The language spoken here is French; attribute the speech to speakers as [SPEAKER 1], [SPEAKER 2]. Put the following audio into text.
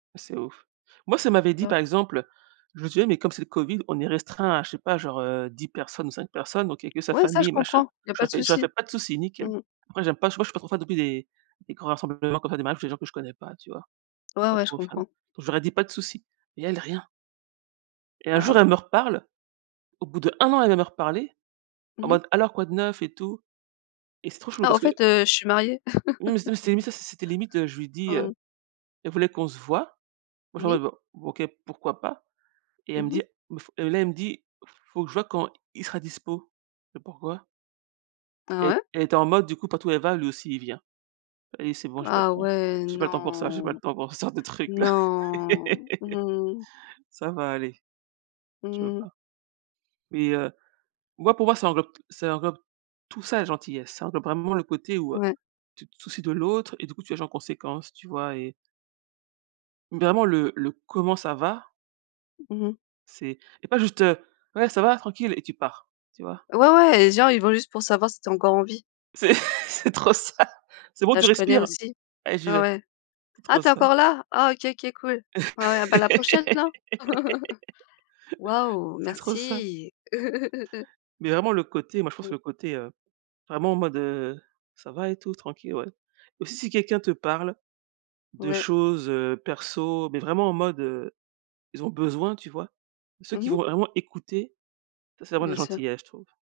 [SPEAKER 1] C'est ouf. Moi, si elle m'avait dit, par
[SPEAKER 2] [unintelligible]
[SPEAKER 1] exemple: «Je sais, mais comme c'est le Covid, on est restreints à, je sais pas, genre, heu, 10 personnes ou 5 personnes, donc il y a que sa
[SPEAKER 2] Ouais, ça je
[SPEAKER 1] famille, machin».
[SPEAKER 2] comprends. Il y a pas
[SPEAKER 1] J'aurais
[SPEAKER 2] de
[SPEAKER 1] fait j'aurais fait:
[SPEAKER 2] souci.
[SPEAKER 1] «Pas de soucis, nickel».
[SPEAKER 2] Mmh mh.
[SPEAKER 1] Après, j'aime pas, je sais pas, je suis pas trop fan non plus des des grands rassemblements qu'on fait, des mariages où c'est des gens que je connais pas, tu vois?
[SPEAKER 2] Ouais,
[SPEAKER 1] Pas
[SPEAKER 2] ouais, je
[SPEAKER 1] trop fan.
[SPEAKER 2] comprends.
[SPEAKER 1] J'aurais dit: «Pas de soucis», mais elle rien. Et un
[SPEAKER 2] Ah
[SPEAKER 1] jour,
[SPEAKER 2] ouais.
[SPEAKER 1] elle me reparle. Au bout d'1 an, elle vient me reparler, en
[SPEAKER 2] Mmh mh.
[SPEAKER 1] mode: «Alors, quoi de neuf, et tout»? Et c'est trop chelou
[SPEAKER 2] «Ah,
[SPEAKER 1] parce
[SPEAKER 2] au
[SPEAKER 1] que
[SPEAKER 2] fait, heu, je suis mariée»!
[SPEAKER 1] oui mais c'était mais ça, c'était limite. Heu, je lui dis,
[SPEAKER 2] Mmh
[SPEAKER 1] heu
[SPEAKER 2] mh.
[SPEAKER 1] elle voulait qu'on se voie. Moi, je lui
[SPEAKER 2] Oui.
[SPEAKER 1] réponds: «OK, pourquoi pas». Et elle me
[SPEAKER 2] Mmh mh.
[SPEAKER 1] dit: «Faut» et là elle me dit: «Faut que je voie quand il sera dispo». Et pourquoi?
[SPEAKER 2] Ah
[SPEAKER 1] E
[SPEAKER 2] ouais?
[SPEAKER 1] elle était en mode, du coup, partout où elle va, lui aussi, il vient. Allez, c'est bon, j'ai pas le
[SPEAKER 2] Ah
[SPEAKER 1] temps
[SPEAKER 2] ouais.
[SPEAKER 1] j'ai pas le temps pour ça, j'ai pas
[SPEAKER 2] Non,
[SPEAKER 1] le temps pour ce sorte de trucs-là.
[SPEAKER 2] Non. Mmh.
[SPEAKER 1] Ça va aller. Je peux
[SPEAKER 2] Mmh mh.
[SPEAKER 1] pas. Et heu, moi, pour moi, ça englobe t ça englobe tout ça, la gentillesse. Ça englobe vraiment le côté où, heu,
[SPEAKER 2] Ouais.
[SPEAKER 1] tu te soucies de l'autre, et du coup, tu agis en conséquence, tu vois? Et vraiment le le: «Comment ça va»?
[SPEAKER 2] Mmh mh.
[SPEAKER 1] C'est et pas juste, heu: «Ouais, ça va, tranquille» et tu pars, tu vois?
[SPEAKER 2] Ouais, ouais, et genre, ils vont juste pour savoir si tu es encore en vie.
[SPEAKER 1] C'est c'est trop ça! C'est bon,
[SPEAKER 2] Là,
[SPEAKER 1] tu
[SPEAKER 2] je connais
[SPEAKER 1] respires?
[SPEAKER 2] aussi.
[SPEAKER 1] Allez, j'y
[SPEAKER 2] Ah
[SPEAKER 1] vais.
[SPEAKER 2] ouais.
[SPEAKER 1] C'est
[SPEAKER 2] «Ah,
[SPEAKER 1] trop
[SPEAKER 2] tu es
[SPEAKER 1] ça.
[SPEAKER 2] encore là? Ah, OK OK, cool. Ouais, ouais, bah, à la prochaine, non»? Waouh,
[SPEAKER 1] C'est trop ça.
[SPEAKER 2] merci!
[SPEAKER 1] Mais vraiment, le côté, moi, je pense que
[SPEAKER 2] Mmh.
[SPEAKER 1] le côté, heu, vraiment en mode, heu: «Ça va et tout, tranquille? Ouais». Et aussi, si quelqu'un te parle de
[SPEAKER 2] Ouais.
[SPEAKER 1] choses, heu, perso, mais vraiment en mode, heu, ils ont besoin, tu vois? Ceux
[SPEAKER 2] Mmh
[SPEAKER 1] qui vont
[SPEAKER 2] mh.
[SPEAKER 1] vraiment écouter, ça c'est vraiment de la
[SPEAKER 2] Bien sûr.
[SPEAKER 1] gentillesse, je trouve.